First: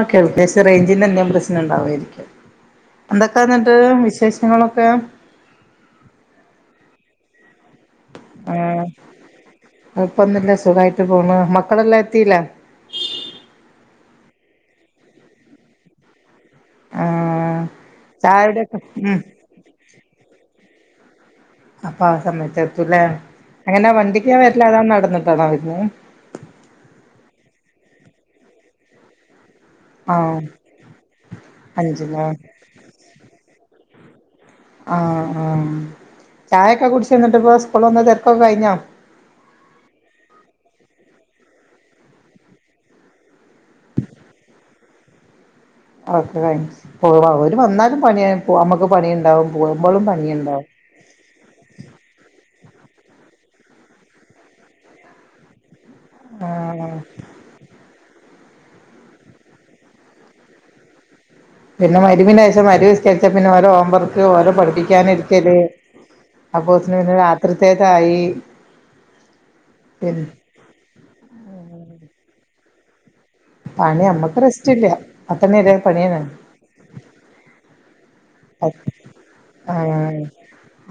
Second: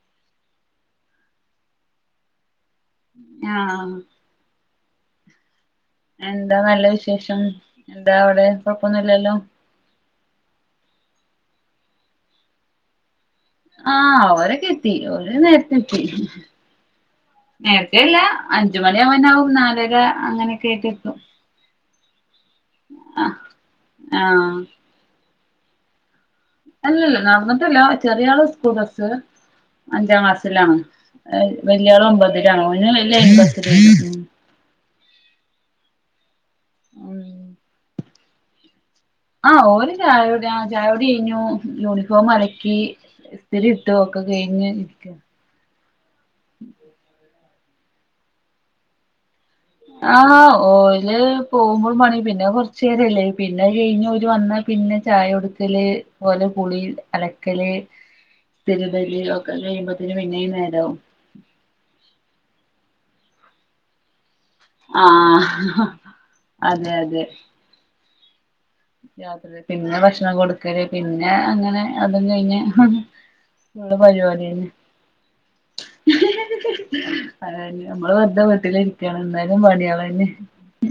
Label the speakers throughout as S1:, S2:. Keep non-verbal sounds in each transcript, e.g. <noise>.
S1: Okay ജെസി റേഞ്ചിനെന്തോ പ്രശ്നം ഉണ്ടാവുമായിരിക്കും എന്തൊക്കാ എന്നിട്ട്
S2: ആഹ്
S1: വിശേഷങ്ങളൊക്കെ
S2: എന്താ നല്ല വിശേഷം എന്താ അവിടെ കുഴപ്പൊന്നുമില്ലല്ലോ
S1: കൊയപ്പൊന്നവുഇല്ല സുഖമായിട്ട് പോണ് മക്കളെല്ലാം എത്തിയില്ലേ
S2: ആഹ് അവരൊക്കെ എത്തി ഓല് നേരത്തെ എത്തി
S1: ആ
S2: നേരത്തെല്ല
S1: ചായയുടെ ഒക്കെ ഉം
S2: അഞ്ചുമണിയാവാനാവും നാലര അങ്ങനെയൊക്കെയ്ട്ട് എത്തും
S1: അപ്പൊ ആ സമയത്തെത്തൂല്ലേ
S2: ആഹ്
S1: എങ്ങനെ വണ്ടിക്കാ
S2: ആഹ്
S1: വര്ല്ല് അതാ നടന്ന്ട്ടാണോ വര്ന്
S2: അല്ലല്ല നടന്ന്ട്ടല്ല ചെറിയ ആള് സ്കൂബസ്സ്
S1: ആ
S2: അഞ്ചാം ക്ലാസിലാണ് വല്ല്യാേള്
S1: അഞ്ചിലോ
S2: ഒമ്പതിലാണ് ഓന് ലൈൻബസിലാ ഉം
S1: ആഹ് ആഹ് ചായൊക്കെ
S2: ഉം
S1: കുട്ച്ചോന്നിട്ട് ഇപ്പോ സ്കൂള് വന്ന് തെര്ക്കൊക്കെ കഴിഞ്ഞോ
S2: ആഹ് ഓല്ചായ കുട്യാ ആ ചായുടി കഴിഞ്ഞൂ യൂണിഫോമ് അലക്കി ഇസ്തിരി ഇട്ടു ഒക്കെ കഴിഞ്ഞ് ഇരിക്കാ
S1: ഓക്കെ <unintelligible> അള്ളാ ഓര് വന്നാലും പണ്യയ് പോവുമ്പോക്കും പണി ഇണ്ടാവും
S2: ആഹ് ഓല് പോകുമ്പളും പണി പിന്നെ കൊറച്ചേരല്ലേ പിന്നെ അഅ് കഴിഞ് ഓല് വന്നാ പിന്നെ ചായ കൊടുക്കല് ഓലെ കുളി
S1: ആ
S2: അലക്കല് തിര്ബല് ഒക്കെ കഴിയുമ്പോത്തിന് പിന്നെ ഈ നേരാവും
S1: പിന്നെ മഗ് രിബിന് ശേഷം മഗ് രിബിസ്കര്ച്ചാ പിന്നെ ഓലെ ഓം വർക്ക് ഓലെ- പഠിപ്പിക്കാനിരിക്കല്
S2: ആഹ്
S1: അപ്പോ
S2: അതെ
S1: പിന്നെ രാത്രിത്തേക്കായി
S2: രാത്രിതേക്ക് പിന്നെ ഭക്ഷണം കൊടുക്കല് പിന്നെ അങ്ങനെ അതും കഴിഞ്ഞ് ഉള്ള
S1: പണി നമ്മക്ക്
S2: പരിപാടിയന്നെ
S1: റെസ്റ്റ് ഇല്ല പത്തണി വരേം പണ്യാണ്
S2: അതന്നെ നമ്മള് വെറ്തെ വീട്ടിലിഇരിക്കാണ് എന്നാലും പണ്യാളന്നെ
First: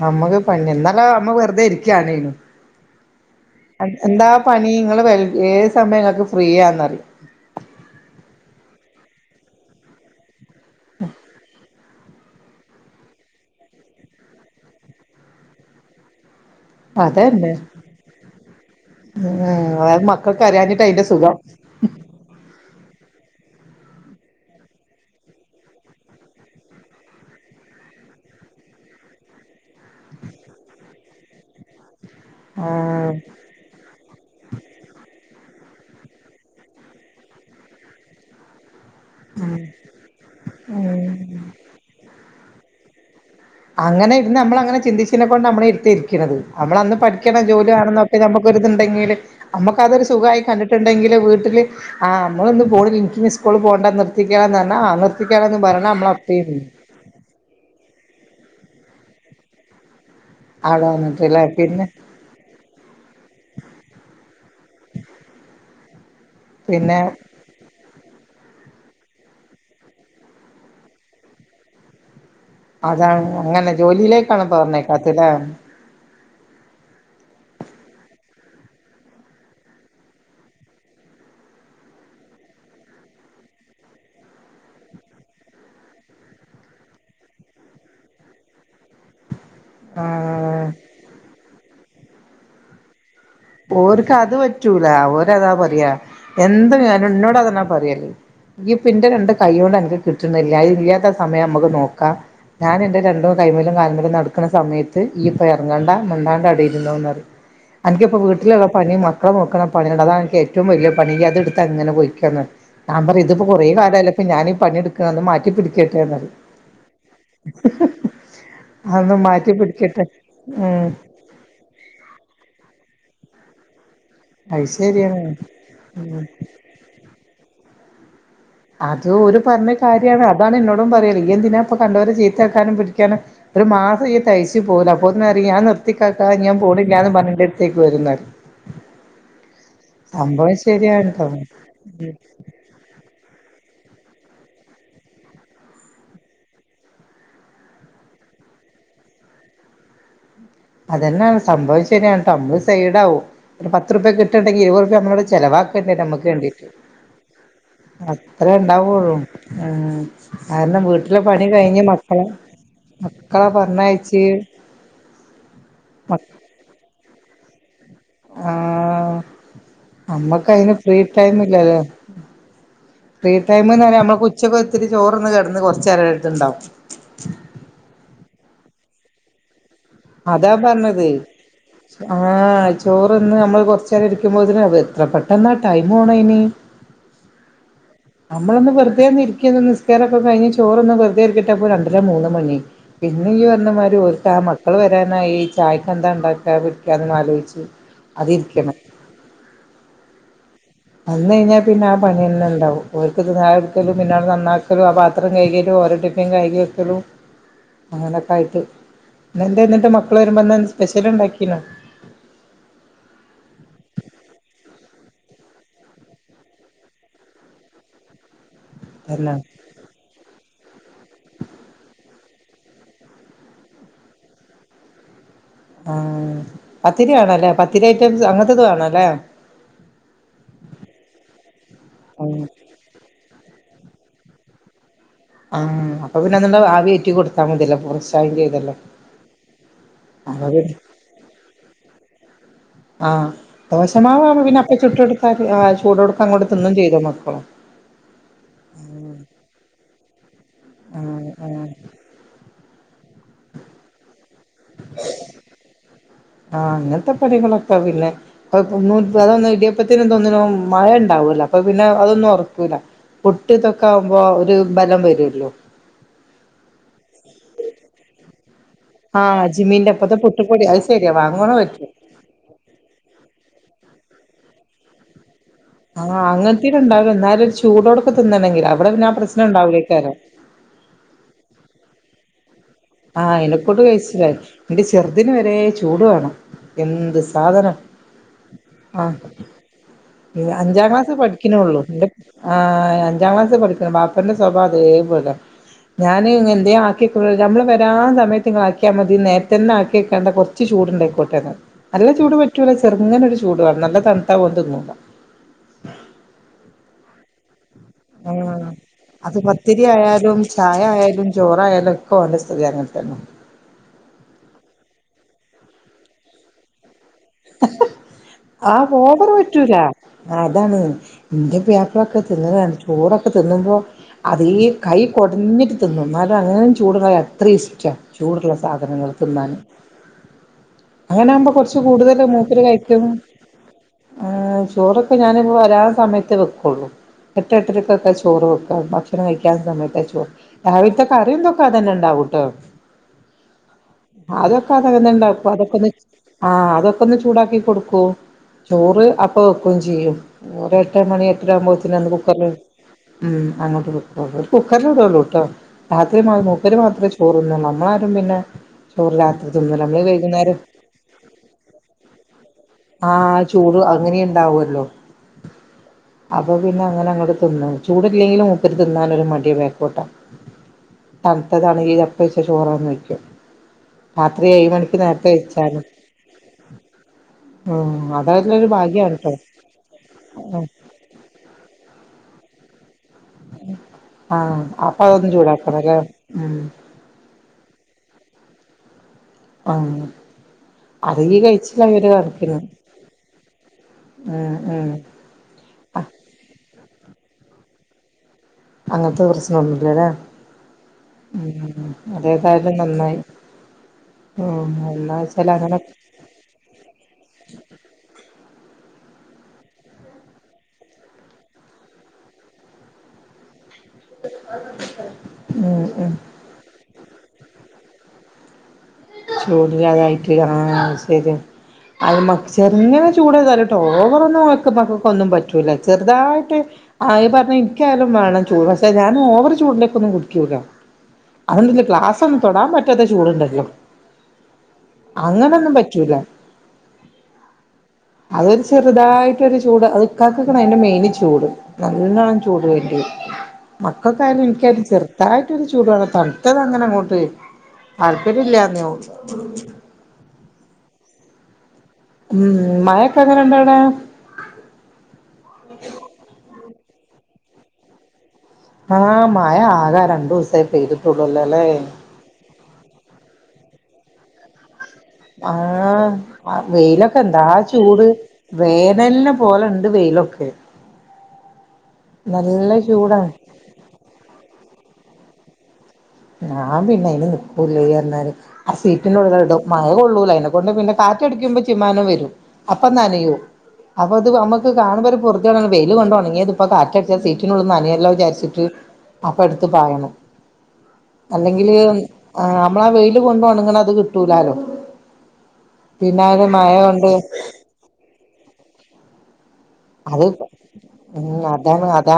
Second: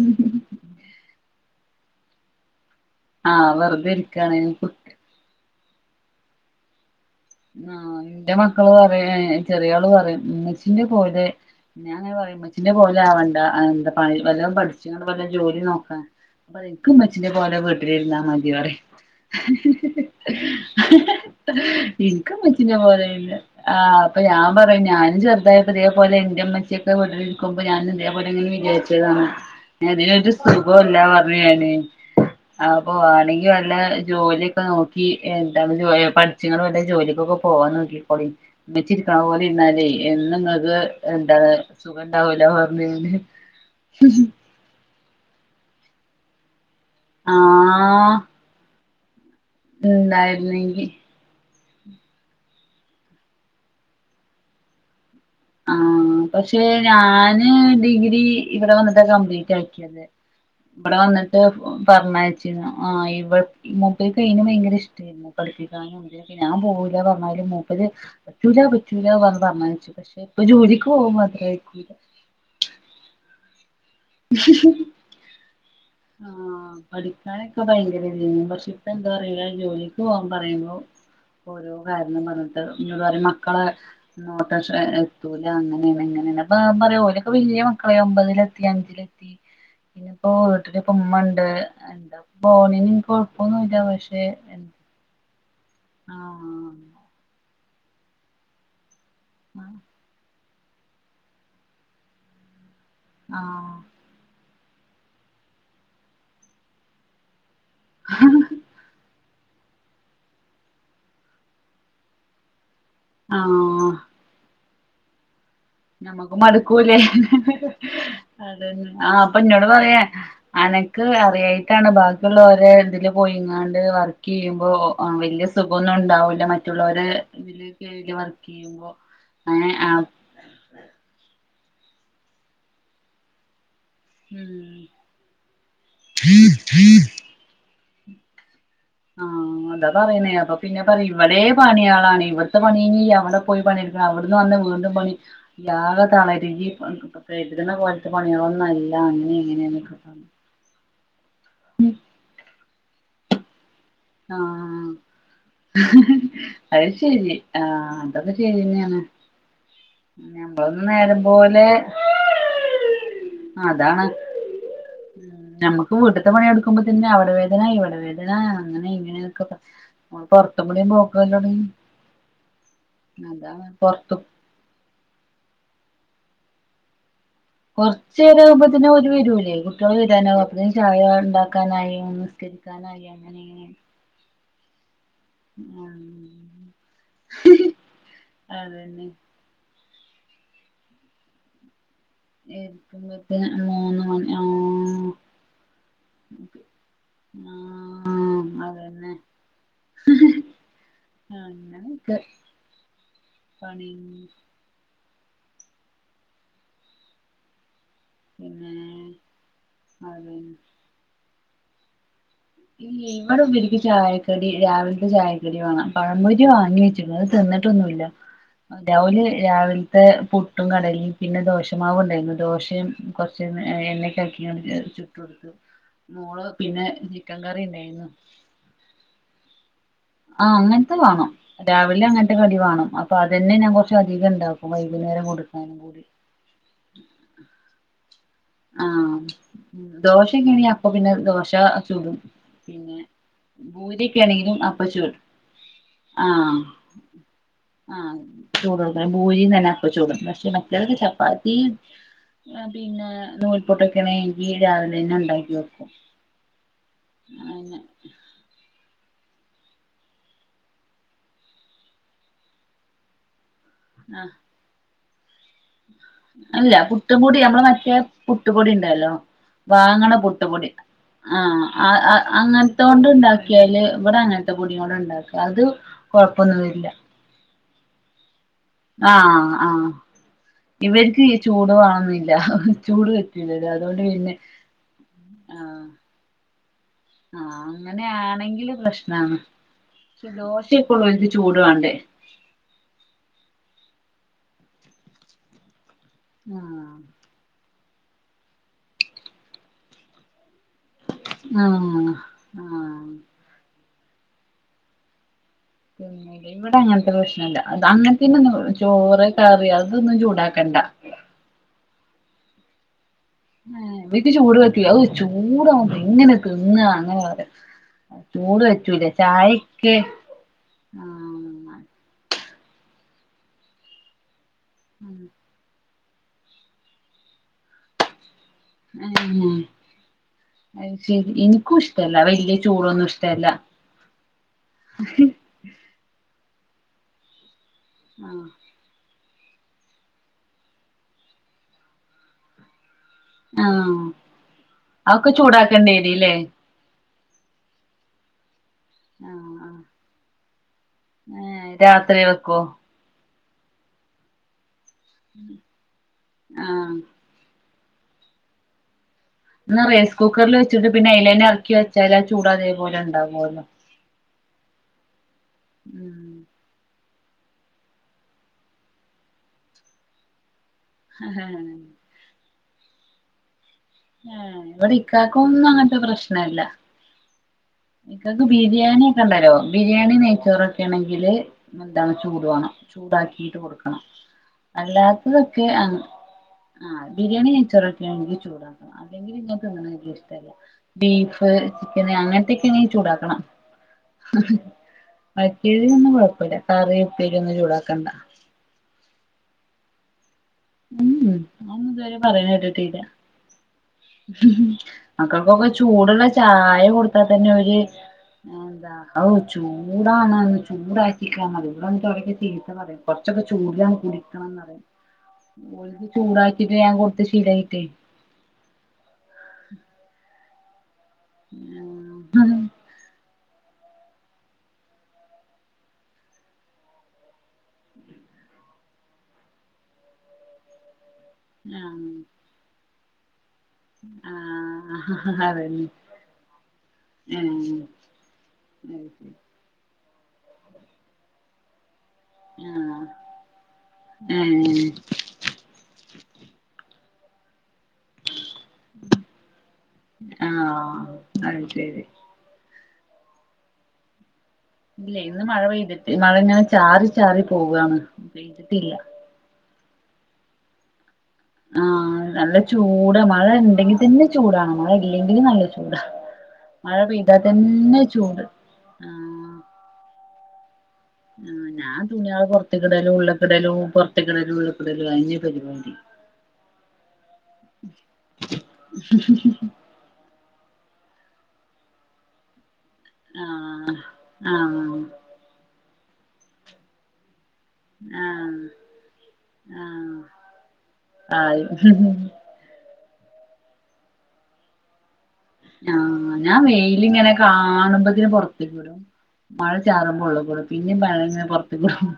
S1: അമ്മക്ക് പണി എന്നാലും അമ്മ വെർതെ ഇരിക്കാണേനും
S2: ആഹ്
S1: അൻ
S2: വെറുതെ
S1: എന്താ പണി
S2: ഇരിക്കാണ്
S1: ഇങ്ങള് വെൽ ഏത് സമയം ങ്ങൾക്ക് ഫ്രീയാന്നറിം
S2: ആഹ് ഇന്റെ മക്കള് പറേ ചെറിയാള് പറിം ഇമ്മച്ചിക്ക് ന്റെ പോലെ ഞാൻങ്ങനെ പറിം ഇമ്മച്ച് ച്ചിന്റെ പോലെ ആവണ്ട അന്താ പണി വല്ലം പട്ച്ച്‌കാണ്ട് വല്ല ജോലി നോക്കാൻ പണിക്ക് ഇമ്മച്ചിന്റെ
S1: അതന്നെ
S2: പോലെ വീട്ടിലിർന്നാ മതി പറിം
S1: ഉം അത് മക്കൾക്ക് അറിയാഞ്ഞിട്ടാ അയിന്റെ സുഖം
S2: ഇൻക്കാ മച്ച്ഞ്ഞ പറയിലില്ല ആഹ് അപ്പ ഞാൻ പറയും ഞാനും ചെരുതായന്ന് ഇതേപോലെ എന്റെ അമ്മച്ചി ഒക്കെ വിട്ട്ലിരിക്കുമ്പോ ഞാനും ഇതേപോലങ്ങനെ വിചാരിച്ചും ന്റെതാണ് ന്നെ ഇതിനൊരു സുഖോംല്ലാർഞ്ഞ് ഞാനെ ആഹ് അപ്പോ വാണങ്കി വല്ല ജോലൊക്കെ നോക്കി എന്താ ജോയ് പട്ച്ച്ണ്താണ്ട് ജോലിക്കൊക്കെ പോവാൻ നോക്കിക്കോളിം ഇമ്മച്ചി ഇര്ക്കണ പോലെ
S1: ഉം
S2: ഇര്ന്നാലെ എന്നും ഇങ്ങക്ക്
S1: ഉം
S2: എന്താണ് സുഖംണ്ടാവൂല പർഞ്ഞീനിം
S1: അങ്ങനെ ഇര്ന്ന് അമ്മള് അങ്ങനെ ചിന്തിച്ചീന്നെ കൊണ്ടാ അമ്മള് ഈ ഇര്ത്തം ഇരിക്ണത് നമ്മളന്ന് പഠിക്കണം ജോലി
S2: ആഹ്
S1: വാണെന്നൊക്കെ നമ്മക്ക് വെർതെണ്ടെങ്കില് അമ്മക്ക് അതൊരു സുഖായി
S2: ഇണ്ടായിരുന്നെങ്കി
S1: കണ്ടിട്ട്ണ്ടെങ്കില് വീട്ടില് ആഹ് അമ്മളൊന്ന് പോണില്ല ഇൻക്കിന്ന് സ്കൂള് പോണ്ടാ നിർത്തിക്കാന്നർഞ്ഞാ ആഹ് നിർത്തിക്കാംന്ന് പറീണ അമ്മളെ
S2: ആഹ്
S1: ഒക്കേം
S2: പക്ഷെ
S1: ചെയ്യും
S2: ഞാന് ഡിഗ്രി ഇവടെ വന്നിട്ടാ കംപ്ലീറ്റ് ആക്കിയത്
S1: അവിടെ
S2: ഇവടെ വന്ന്ട്ട്
S1: വന്നിട്ടില്ലേ പിന്നെ
S2: പറഞ്ഞയ്ച്ചീന്നു ആഹ് ഇവടെ മൂപ്പര്ക്കയ്ന് ഭയങ്കര ഇഷ്ടേയ്രുന്നു പഠിപ്പിക്കാനും ഞാൻ
S1: പിന്നെ
S2: പോവൂല്ല പർഞ്ഞാലും മൂ പ്പര് പറ്റൂല പറ്റൂല പർഞ്ഞ് പറഞ്ഞയ്ച്ചു പക്ഷെ ഇപ്പ ജോലിക്ക് പോവാൻ മടി ആയ്ക്കുണു
S1: അതാണ് അങ്ങനെ ജോലിയിലേക്കാണ് പറഞ്ഞയ്ക്കാത്തല്ലെ
S2: ആഹ് പഠിക്കാനൊക്കെ ഭയങ്കര ഇതേനു പക്ഷെ ഇപ്പ എന്താ അറീല ജോലിക്ക് പോവാൻ പറയുമ്പോ ഓരോ കാരണം പറഞ്ഞ്ട്ട് ഇഞ്ഞോട് പറിം മക്കളെ നോട്ടം ശ എത്തൂല അങ്ങനെ ഇങ്ങനെഞെ അപ്പാ മ്മറയും ഓലെക്കെ വല്ല്യ മക്കളായി ഒമ്പതിലെത്തി അഞ്ചിലെത്തി പിന്നെപ്പോ
S1: ആഹ്
S2: വീട്ടില് പ്പോ ഉമ്മണ്ട് എന്താ ഇപ്പോലന്നെ നിപ്പോ
S1: ഓര്ക്ക് അത് പറ്റൂല ഓരതാ പറയാ എന്ത്
S2: ആഹ്
S1: കാര്യോം ഇന്നോടതെന്നാ പറയല് ഇയ്യ് പ്പോ ഇന്റെ രണ്ട് കയ്യോണ്ട് അൻക്ക് കിട്ട്ന്നില്ലെ അഇല്ലാത്ത സമയം അമ്മക്ക് നോക്കാം ഞാൻ എന്റെ രണ്ടാേ കൈമലും
S2: ആഹ്
S1: കാൽമലും നടക്ക് ക്ക്ണ സമയത്ത് ഇയ്യ് ഇപ്പ എർങ്ങണ്ട മിണ്ടാണ്ടെ ഇരുന്നോന്നറീം അന്റൂപ്പ വീട്ട്ല്ള്ള പണീം മാണ് മക്കളെ നോക്ക്ണ പണിണ്ട് അതാണ് അൻക്ക് ഏറ്റവും വലിയ പണീ ഇയ്യ് അത്ട്ത്താ അങ്ങനെ പൊയ്ക്കോന്നറീം ഞൻ പറിം ഇത്പ്പോ കൊറെ
S2: ആഹ്
S1: കാലായ്ല്ലെ ഇപ്പ ഞാനീ പണി എട്ക്ക്ണത് ന്ന് മാറ്റി പിടി
S2: നമ്മക്ക് മട്ക്കൂലേ അതന്നെ
S1: അതൊന്ന്
S2: ആഹ് അപ്പൊ
S1: മാറ്റി
S2: ഇന്നോട് പറയാ
S1: പിടിക്കട്ടെ ഉം
S2: അനക്ക് അറിയായി ബാക്കിയുള്ളര ഇതില് പോയി ഇാണ്ട് വർക്ക്
S1: അത്
S2: ചെയ്യുമ്പോ
S1: ശരിയാണ്
S2: വലിയ സുഖന്നും
S1: ഉം
S2: ഉണ്ടാവൂല മ മറ്റുള്ളോരെ ഇതില് കിയില് വ
S1: അത് ഒരു പറഞ്ഞ കാര്യമാണ് അതാണ് എന്നോടും പറയല ഈ എന്തിനാ ഇപ്പൊ കണ്ടവരെ ചീത്തേക്കാനും പിടിക്കാനും ഒരു മാസം ഈ
S2: ഉം
S1: തയ്ച്ചച്ച് പോകില്ല അപ്പോൊന്ന അറിയ ഞൻ നിർത്തിക്കാക്കാ ഞാൻ പോണില്ല എന്ന് പറഞ്ഞിട്ട് അടുത്തേക്ക് വരുന്ന
S2: ആഹ് അതാ പറയുന്നേ അപ്പൊ പിന്നെ പറ
S1: ശരിയാണ്‌ട്ടോ
S2: ഇവിടെ പണിയളാണ് ഇവ ഇ പണി അവിടെ പോയി പണിയെടുക്കണം അവിടുന്ന് വന്ന വീണ്ടും പണി യാക തളരു യ്യ് കര്ത്ന്ന പോലത്തെ പണികളൊന്നുംല്ല അങ്ങനെ എങ്ങനെയൊക്കെ പറഞ്ഞ
S1: അതന്നെണ് സംഭവം ശരിയാണ്ട്ടോ നമ്മള് സൈഡ ആവും ഒരു പത്ത്റുപ കിട്ടണ്ടെങ്ക ഇരുപത്
S2: ആ
S1: രൂപ നമ്മോട് ചിലവാക്കേണ്ടേ നമക്ക്ണ്ടീട്
S2: അത് ശരി ആഹ് അതൊക്കെ
S1: അത്രേ
S2: ശരിന്നെയാണ്
S1: ഉണ്ടാവള്ളൂ ഉം
S2: ഞമ്മളൊന്ന്
S1: കാരണം
S2: നേരം
S1: വീട്ടിലെ പണി
S2: പോലെ
S1: കഴിഞ്ഞ് മക്കളെ മക്കളെ പറഞ്ഞഴച്ച
S2: നമുക്ക് വീട്ടത്തെ പണി എടുക്കുമ്പോ തന്നെ അവിടെ വേദന ഇവിടെ വേദന അങ്ങനെ
S1: ആഹ്
S2: ഇങ്ങനെയൊ പുറത്തും
S1: നമ്മക്കയ്ന്
S2: മളും
S1: ഫ്രീ ടൈം
S2: പോക്കല്ലോടെ
S1: ഇല്ലല്ലോ ഫ്രീ ടൈം
S2: പൊറത്ത്
S1: നമ്മള് കൊച്ചൊക്കെ ഒത്തിരി ചോറ്ന്ന് കിടന്ന് കൊറച്ച് നേരടുത്ത്ണ്ടാവും
S2: കുറച്ചേര ആകുമ്പത്തന്നെ ഓര് വരൂലേ
S1: അതാ
S2: വിധാന ചായ
S1: പറഞ്ഞത്
S2: ഉണ്ടാക്കാനായിസ്കരിക്കാനായി അങ്ങനെ
S1: അച്ചാ ഇരിക്കുമ്പോൾ അതിന് അത് എത്ര പെട്ടെന്ന ടൈം ആണ അതിന്
S2: ഹി
S1: നമ്മളൊന്ന് വെറുതെ ഇരിക്ക നമ്മളൊന്നു വെറുതെ ഒന്ന് ഇരിക്കിയ നിസ്കാരൊക്കെഴിഞ്ഞ് ചോറൊന്ന് വെറുതെരിക്കിട്ടപ്പോ രണ്ടര മൂന്ന് മണി പിന്നെ ഈ
S2: ഇരിക്കുമ്പത്തിന്
S1: പറഞ്ഞമാതിരി
S2: മൂന്ന് മണി
S1: ആ മക്കൾ
S2: ആഹ്
S1: വരാനായിഈ ചായ്ക്കെന്താ ഉണ്ടാക്കാ പിടിക്കാ ആലോചിച്ചു അത ഇരിക്കണം
S2: ന്നെ
S1: വന്ന കഴിഞ്ഞാൽ പിന്നെ ആ പണി തന്നെ ഉണ്ടാവും ചായ
S2: പണി
S1: ഒരുക്കലും പിന്നത് നന്നാക്കലും ആ പാത്രം കഴുകല്ലും ഓരോ ടിഫിനും കഴുകി വക്കലും അങ്ങനെയൊക്കെ ആയിട്ട്
S2: പിന്നെ
S1: എന്ത എന്നിട്ട് മക്കൾ വരുമ്പോ
S2: അതന്നെ
S1: എന്താ സ്പെഷ്യൽ ഉണ്ടാക്കീനോ
S2: ഇല്ല്യേ അടെ ഉപരിക്ക് ചായക്കടി രാവിലത്തെ ചായക്കടി വേണം പഴം പൊരി വാങ്ങി വെച്ചിരുന്നു അത് തിന്നിട്ടൊന്നുല്ല രാവിലെ
S1: തന്നെ
S2: രാവിലെ പുട്ടും കടലും പിന്നെ ദോശമാവ ഉണ്ടായിരുന്നു ദോശയും കുറച്ച് എണ്ണക്ക ആക്കി ചക്കവർക്ക്
S1: ആ പത്തിരിയാേണല്ലേ പത്തിരി
S2: ഉണ്ടായിരുന്നു
S1: ഐറ്റം അങ്ങനത്തത് വേണല്ലേ
S2: ആഹ് അങ്ങൻത്തെ വേണം രാവിലെ
S1: ഉം
S2: അങ്ങൻത്തെ കടി വാണം അപ്പ അതന്നെ ഞാൻ കുറച്ച അധികം ഉണ്ടാക്കും വൈകുന്നേരം
S1: ആഹ്
S2: കൊടുക്കാനും കൂടി
S1: അപ്പൊ പിന്നെ അ ആവിക യറ്റി കൊടുത്താ മതില്ല കുറച്ചായങ്ക
S2: ആഹ ദോശ എങ്ങനെയാ അപ്പൊ പിന്നെ ക് അപ്പൊ പിന്നെ ദോശ ചുടും പിന്നെ
S1: ആഹ
S2: ഭൂരിയൊക്കെ
S1: ദോശമാവ ആകുമ്പോൾ
S2: ആണെങ്കിലും
S1: പിന്നെ അപ്പ ചുട്ട്
S2: ചുടും
S1: കൊടുത്താൽ ചൂടോടെ അങ്ങോടു
S2: ആഹ്
S1: തിന്നേം ചെയ്തൊള്ളും മൊത്തം
S2: ആഹ് ചൂട് കൊടുക്ക ഭൂരിയും തന്നെ അപ്പ ചൂടും പക്ഷെ മറ്റതൊക്കെ
S1: ആഹ് ആഹ്
S2: ചപ്പാത്തിയും പിന്നെ നൂൽപൊട്ടൊക്കെ വേണമെങ്കിൽ രാവിലെ തന്നെ ഉണ്ടാക്കിയേക്കും
S1: ആഹ് അങ്ങനത്തെ കടികളൊക്ക പിന്നെ അപ്പൊ അതൊന്ന ഇടിയപ്പത്തിന് മയം ഉണ്ടാവൂല്ലോ അപ്പൊ പിന്നെ അതൊന്നും ഉറക്കൂല്ല പുട്ടി ഇതൊക്ക ആകുമ്പോ
S2: ആഹ്
S1: ഒരു ബലം വരുല്ലോ
S2: അല്ല പുട്ടും പൊടി നമ്മള് മറ്റേ പുട്ടുപൊടി ഉണ്ടല്ലോ
S1: ആഹ് ജിമ്മിന്റെ
S2: വാങ്ങണ
S1: അപ്പത്തെ പുട്ടുപൊടി
S2: പുട്ടപൊടി
S1: അത് ശരിയാ വാങ്ങണ പറ്റും
S2: ആഹ് അങ്ങൻ തൊണ്ട ഉണ്ടാക്കിയാല് ഇവിടെ അങ്ങനത്തെ പൊടിക്കൊണ്ട ഉണ്ടാക്കുക അത്
S1: ആഹ്
S2: കൊഴപ്പൊന്നും
S1: അങ്ങനത്തത്
S2: വരില്ല
S1: ഉണ്ടാവോ എന്നാലും ചൂടോടൊക്കെ തിന്നണണ്ടെങ്കിൽ അവിടെ പിന്നെ ആ
S2: ആഹ് ആഹ്
S1: പ്രശ്നംണ്ടാവില്ലേക്കാരോ
S2: ഇവർക്ക് ഈ ചൂട് വേണന്നില്ല ചൂട്
S1: ആഹ്
S2: പറ്റൂലല്ലോ
S1: ഇനക്കോട്ട്
S2: അതുകൊണ്ട് പിന്നെ
S1: കഴിച്ചില്ലായി എന്റെ ചെറുതിന് വരെ
S2: ആഹ്
S1: ചൂട് വേണം എന്ത്
S2: ആഹ്
S1: സാധനം
S2: അങ്ങനെയാണെങ്കില്
S1: ആഹ്
S2: പ്രശ്നമാണ്
S1: അഞ്ചാം ക്ലാസ് പഠിക്കുനുള്ളൂ
S2: വേണ്ടേ
S1: ന്റെ ആ് അഞ്ചാം ക്ലാസ്സിൽ പഠിക്കുന് ബാപ്പന്റെ സ്വഭാവം അതേപോലെ ഞാന് എന്തെ
S2: ആഹ്
S1: ആക്കി നമ്മള് ല്ലാ സമയത്ത് നിങ്ങള് ആക്കിയാ മതി നേരത്ത തന്നെ ആക്കി ക്കണ്ട കോറച്ച് ചൂടു ണ്ടായിക്കോട്ടെ നല്ല
S2: ആഹ്
S1: ചൂട് പറ്റൂല
S2: ആഹ്
S1: ചെറുങ്ങനേ ഒരു ചൂട് വേണ നല്ല തണുത്താ ഓൾ തിന്നൂല്ല
S2: ഇവിടെ അങ്ങനത്തെ പ്രശ്നമി ല്ല അത് അങ്ങനത്തേന്ന്ന്നു
S1: ആഹ്
S2: ചോറ്
S1: അത്
S2: കറി അതൊന്നും ചൂടാക്കണ്ട
S1: ചോറ് ആയാലും ഒക്കെ ഓൻ്റെ സ്ഥിതി അങ്ങനെ തന്നെ
S2: ആഹ് വക്ക് ചുടു പറ്റുല ചൂടാകുമ്പോ ങ്ങന തിന്ന അങ്ങനെ ചൂട്
S1: ആഹ്
S2: പറ്റൂല
S1: ഓവർ പറ്റൂല
S2: ചായക്കോ
S1: അതാണ് എൻ്റെ പുതിയപ്പിളയൊക്കെ തിന്നുന്നതാണ് ചോറൊക്കെ തിന്നുമ്പോൾ അതേ കൈ കുടഞ്ഞിട്ട് തിന്നു എന്നാലും അങ്ങനും ചൂടുള്ളായ അത്രയും ഇഷ്ടമാണ് ചൂടുള്ള സാധനങ്ങൾ
S2: ഏഹ്
S1: തിന്നാനും
S2: അത് ശരി
S1: അങ്ങനെയാകുമ്പോ
S2: എനിക്കും
S1: കോറച്ച് കൂടുതൽ
S2: ഇഷ്ടല്ല വല്യ
S1: മൂപ്പര് കഴിക്കും
S2: ചൂടൊന്നും ഇഷ്ടല്ല
S1: ചോറൊക്കെ ഞാൻ വരാൻ സമയത്ത് വെക്കും എട്ട് എട്ടരയ്ക്ക് ഒക്കെയ
S2: ആഹ്
S1: ചോറ് വെയ്ക്കറ് ഇത്ര കഴിക്കാൻ സമയത്തച്ചോ രാവിലത്തെ കറിയൊക്കെ അതന്നെ ഇണ്ടാവൂ ട്ടോ
S2: ആഹ്
S1: അതൊക്കെ അത് തന്നെ
S2: അതൊക്കെ
S1: ഉണ്ടാക്കു
S2: ചൂടാക്കേണ്ടി വരൂല്ലേ
S1: അപ്പോ ഒന്ന് ചൂടാക്കി കൊടുക്കൂ ചോറ് അപ്പോ
S2: ആഹ്
S1: വെക്കു ചെയ്യും ഒരു എട്ടുമണി
S2: ആഹ് ഏഹ്
S1: എട്ടരാവുമ്പോത്തിന് അത്
S2: രാത്രി
S1: കുക്കറിൽ
S2: വെക്കോ
S1: ഇടും മം അങ്ങോട്ട് കുക്കറിൽ ഇടുള്ളൂ ട്ടോ രാത്രി മുപ്പര്
S2: ആഹ്
S1: മാത്രമ ചോറന്നും മ്മളാരും പിന്നെ ചോറ് രാത്രിത്തിന്നുല
S2: എന്നാ
S1: നമ്മള്
S2: റൈസ് കുക്കറിൽ
S1: വൈകുന്നേരം
S2: പിന്നെ അയ്ലന്നെ ഇറക്കി വെച്ചലെ ചൂടാറി
S1: ആ ചൂട് അങ്ങനെ ഉണ്ടാവല്ലോ
S2: ഉം
S1: അപ്പോ പിന്നെ അങ്ങനെ അങ്ങോട്ട് തിന്നും ചൂടല്ലെങ്കിലും മൂപ്പര് തിന്നാൻ ഒരു മടിയാ ബേക്കോട്ടാ
S2: ഏഹ്
S1: തണുത്തതാണെങ്കി എപ്പോ വെച്ച ചോറന്ന് ചോയിക്കും രാത്രി ഏഴ്
S2: ഇവിടെ
S1: മണിക്ക് നേരത്തെ
S2: ഇക്കാക്കൊന്നും
S1: വച്ചാലും
S2: അങ്ങനത്തെ ഇക്കക്ക്
S1: അതല്ലൊരു
S2: ബിരിയാണി
S1: ഭാഗ്യാണ്
S2: ഒക്കെ ഉണ്ടല്ലോ
S1: ട്ടോ
S2: ബിരിയാണി നെയ്ച്ചോറ് ഒക്കെ യെണെങ്കില് ന്തത്താണ് ചൂട് വാണം ചൂടാക്കീട്ട് കൊടുക്കണം
S1: ആഹ് അപ്പൊ അതൊന്ന്
S2: അല്ലാത്തതൊക്കെ ആ
S1: ചൂടാക്കണല്ലേ ഉം
S2: ആ ബിരിയാണിം നൈച്ചോറും ചൂടാക്കണം അല്ലെങ്കിൽ
S1: ആഹ്
S2: നിങ്ങക്ക്ങ്ങും ഇഷ്ടമല്ല
S1: അത് ഈ
S2: ബീഫ്
S1: കഴിച്ചിലായി ഒരു
S2: ചിക്കന് അങ്ങനെ
S1: കണക്കിന്
S2: ക്ക് നീ ചൂടാക്കണം
S1: ഉം
S2: ഹ്ഹ്
S1: ഉം അഹ്
S2: മറ്റേയിലോന്നും കോയപ്പല്ല കറി ഉപ്പെരി ഒന്നും ചൂടാക്കണ്ട
S1: അങ്ങനത്തെ പ്രശ്നൊന്നുമല്ലല്ലേ
S2: ഉം ഉം അതൊന്നും
S1: മം
S2: ഇതുവരെ
S1: അതേതായാലും നന്നായി
S2: മ്മ്ഹ്ഹ്
S1: ഉം എന്നാ വെച്ചാൽ
S2: മക്കക്കൊക്കെ
S1: അങ്ങനെ
S2: ചൂടുള്ള ചായ കൊടുത്താതന്നെ ഓര് ഔ ചൂടാന് ചൂടാക്കി ഇവിടെന്താ തുടക്ക തീറ്റ കുറച്ചൊക്കെ ചൂടിലാണ് കുടിക്കണം റയാം
S1: ഉം
S2: ഓൽക്ക്
S1: ഉം
S2: ചൂടായി ഞൻ കൊടുത്ത് ശീലയിട്ട്
S1: ചൂടില്ലാതീട്ട് ആ ശരി അത്
S2: ആഹ്
S1: മചെറങ്ങനെ ചൂടതാല ഓവറോന്നു ഇപ്പാക്ക് ഒന്നും പറ്റൂല ചെർതായിട്ട് ആ ഈ പറഞ്ഞ നിക്കായാലും വേണം ചൂട് പക്ഷേ ഞാൻ ഓവറ് ചൂടിലേകൊന്നും കുടിക്കൂല അതെന്തിന്
S2: ആഹ്
S1: ഗ്ലാസ്സൊന്നും തൊടാൻ പറ്റാത്ത ചൂട്ണ്ടല്ലോ
S2: ആഹ്
S1: അങ്ങനൊന്നും
S2: അതന്നെ
S1: പറ്റൂല
S2: ഏഹ്
S1: അതൊരു
S2: അത് ശരി
S1: ചെറുതായിട്ടൊരു ചൂ ചൂട് അത് ഇക്കാക്കേക്കകരം ആയിന്റെ മെയിന് ചൂട് നല്ലോണം ചൂടു
S2: ആഹ്
S1: വേണ്ടിവരും മക്കക്കായാലും ന്ക്കായാലും
S2: ഏഹ്
S1: ചെറു തായിട്ടൊരു ചൂട് തണുത്തത് അങ്ങനെങ്ങോട്ട് താല്പര്യം ഇല്ലന്നോള്ളൂ
S2: ആ അത്ശരി
S1: മം മഴൊക്കെങ്ങനെണ്ടവിടെ
S2: ഇല്ല ഇന്ന് മഴ പെയ്തിട്ട് മഴ ഇങ്ങെനെ ചാറി ചാറി പോവാണ് പെയ്ത്
S1: ആ മഴ ആകെ രണ്ടുസേ പെയ്തിട്ടുള്ളൂലോ
S2: ആഹ് നല്ല ചൂട് മഴ ഇണ്ടെങ്കി തന്നെ ചൂടാണ് മഴ ഇല്ലെങ്കില് നല്ല ചൂടാ
S1: ആഹ്
S2: മഴ
S1: വെയിലൊക്കെ
S2: പെയ്താ
S1: എന്താ
S2: തന്നെ
S1: ചൂട് വേതെല്ലം
S2: ആഹ്
S1: പോലിണ്ട് വെയിലൊക്കെ.
S2: ആഹ് ഞാൻ തുണ്യാള്
S1: നല്ല
S2: പുറത്തത്തിക്കിടലും
S1: ചൂടാണ്
S2: ഉള്ളക്കിടലും പുറത്തക്കിടാലും ഉള്ളക്കിടലോ അയന്നെ പരിപാടി.
S1: ഞാൻ പിന്നെ അയിന് നിക്കൂല ഇയ്യാർഞ്ഞ മായിരി ആഹ് സീറ്റിന്റെ ഉള്ളിലി ഇടും. മഴ കൊള്ളൂല അയ്ന കൊണ്ട് പിന്നെ കാറ്റടിക്കുമ്പോ ചിമ്മാനം വരും അപ്പ നനയ് യും
S2: ആഹ്
S1: അപ്പത് നമ്മക്ക്
S2: ആഹ്
S1: കാണുമ്പോരു പോർതി യെടാണ് വെയിൽ കൊണ്ട് ഒണങ്ങിയത് ഇപ്പൊ കാറ്റട്ച്ചാ സീറ്റിന്റുള്ള്ന്ന് നന നനയെല്ലൊ
S2: ആഹ്
S1: വിചാരിച്ചിട്ട് അപ്പ എടുത്ത് പായണം.
S2: ആഹ് ആയി
S1: അല്ലെങ്കില് ആഹ് നമ്മളാ വെയില് കൊണ്ട് ഒണങ്ങണത് കിട്ടൂലാലോ. പിന്നെ
S2: ആഹ്
S1: അത്
S2: ഞാൻ
S1: മഴ കൊണ്ട്
S2: വെയിലിങ്ങനെ കാണുമ്പോത്തിന് പുറത്തെക്കിടും മഴ
S1: അത്
S2: ചാറുമ്പോ ഉള്ള്ക്കിടും പിന്നും മഴങ്ങനെ പുറത്ത്ക്കിടും.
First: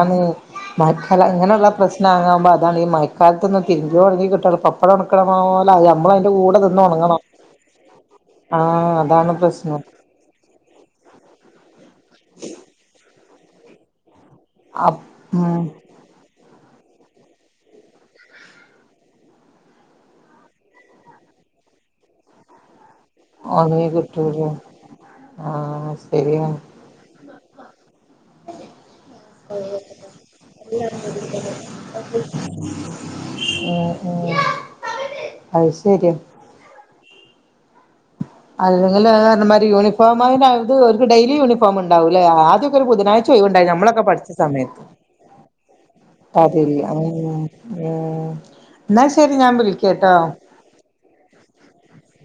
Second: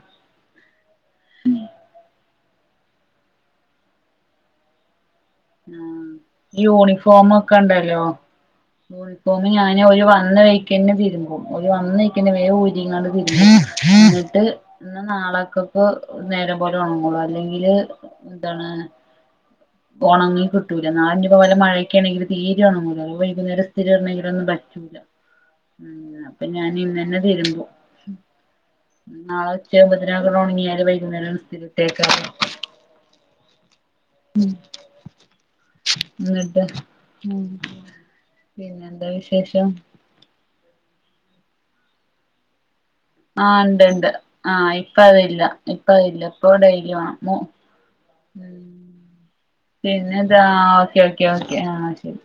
S1: മയക്കാലം അങ്ങനെയുള്ള പ്രശ്ന ആങ്ങാവുമ്പോ അതാണ് ഈ മയക്കാലത്ത് ഒന്ന് തിരിഞ്ഞു ണങ്ങി കിട്ടണിപ്പോ. അവിടെക്കണ പോലെ നമ്മള <unintelligible>
S2: യൂണിഫോമൊക്കേണ്ടല്ലോ
S1: ആഹ് അതാണ്
S2: യൂണിഫോം ഞാന്
S1: പ്രശ്നം
S2: ഓല് വന്ന് കൈ ക്കന്നെ തിരുമ്പും ഒരു വന്നെയ്ക്കനെ വേഗം ഊരിങ്ങാണ്ട് തിരുമ്പും എന്നിട്ട് ഇന്ന്
S1: അപ് ഉം
S2: നാളൊക്കോക്ക് നേരെ പോലെ ഉണങ്ങളൂ അല്ലെങ്കില് എന്താണ് ഒണങ്ങി കിട്ടൂല നാലിന്റെപ്പോ വല്ല മഴൊക്ക ആണെങ്കിൽ തീരെ ഉണങ്ങൂല ആവ്വോയ് ഇവിടെ
S1: ഒന്നിനും
S2: സ്ഥിരം
S1: കിട്ടൂല
S2: ഒന്നും പറ്റൂല
S1: ആഹ്
S2: അപ്പൊ
S1: ശരിയാണ്
S2: ഞാൻ ഇന്നന്നെ തരുമ്പോ നാളെ ഉച്ച ആവുമ്പോത്തിന് <unintelligible> ഒണങ്ങിയാല് വൈകുന്നേരം ഇസ്ത്തിരി ഇട്ടേക്കാ.
S1: ഓ
S2: ഉം എന്നിട്ട് ഉം പിന്നെന്താ
S1: അല്ലെങ്കിലേന്നർഞ്ഞ മാരി
S2: വിശേഷം
S1: യൂണിഫോം അത് ഒര്ക്ക് ഡെയിലി യൂണിഫോം ഉണ്ടാവൂലേ ആദ്യക്കെ ഒരു ബുധനാഴ്
S2: ആഹ് ഇണ്ട് ഇണ്ട് ആഹ് ഇപ്പ അതില്ല ഇപ്പ അതില്ല ഇപ്പ
S1: അതില്ല
S2: ഡൈലി വാണം
S1: ഉം
S2: മോ
S1: ഉം എന്നാ ശരി ഞാൻ വിളിക്കാട്ടോ
S2: പിന്നെതാ ഓക്കെ ഓക്കെ ഓക്കെ ആഹ് ശരി.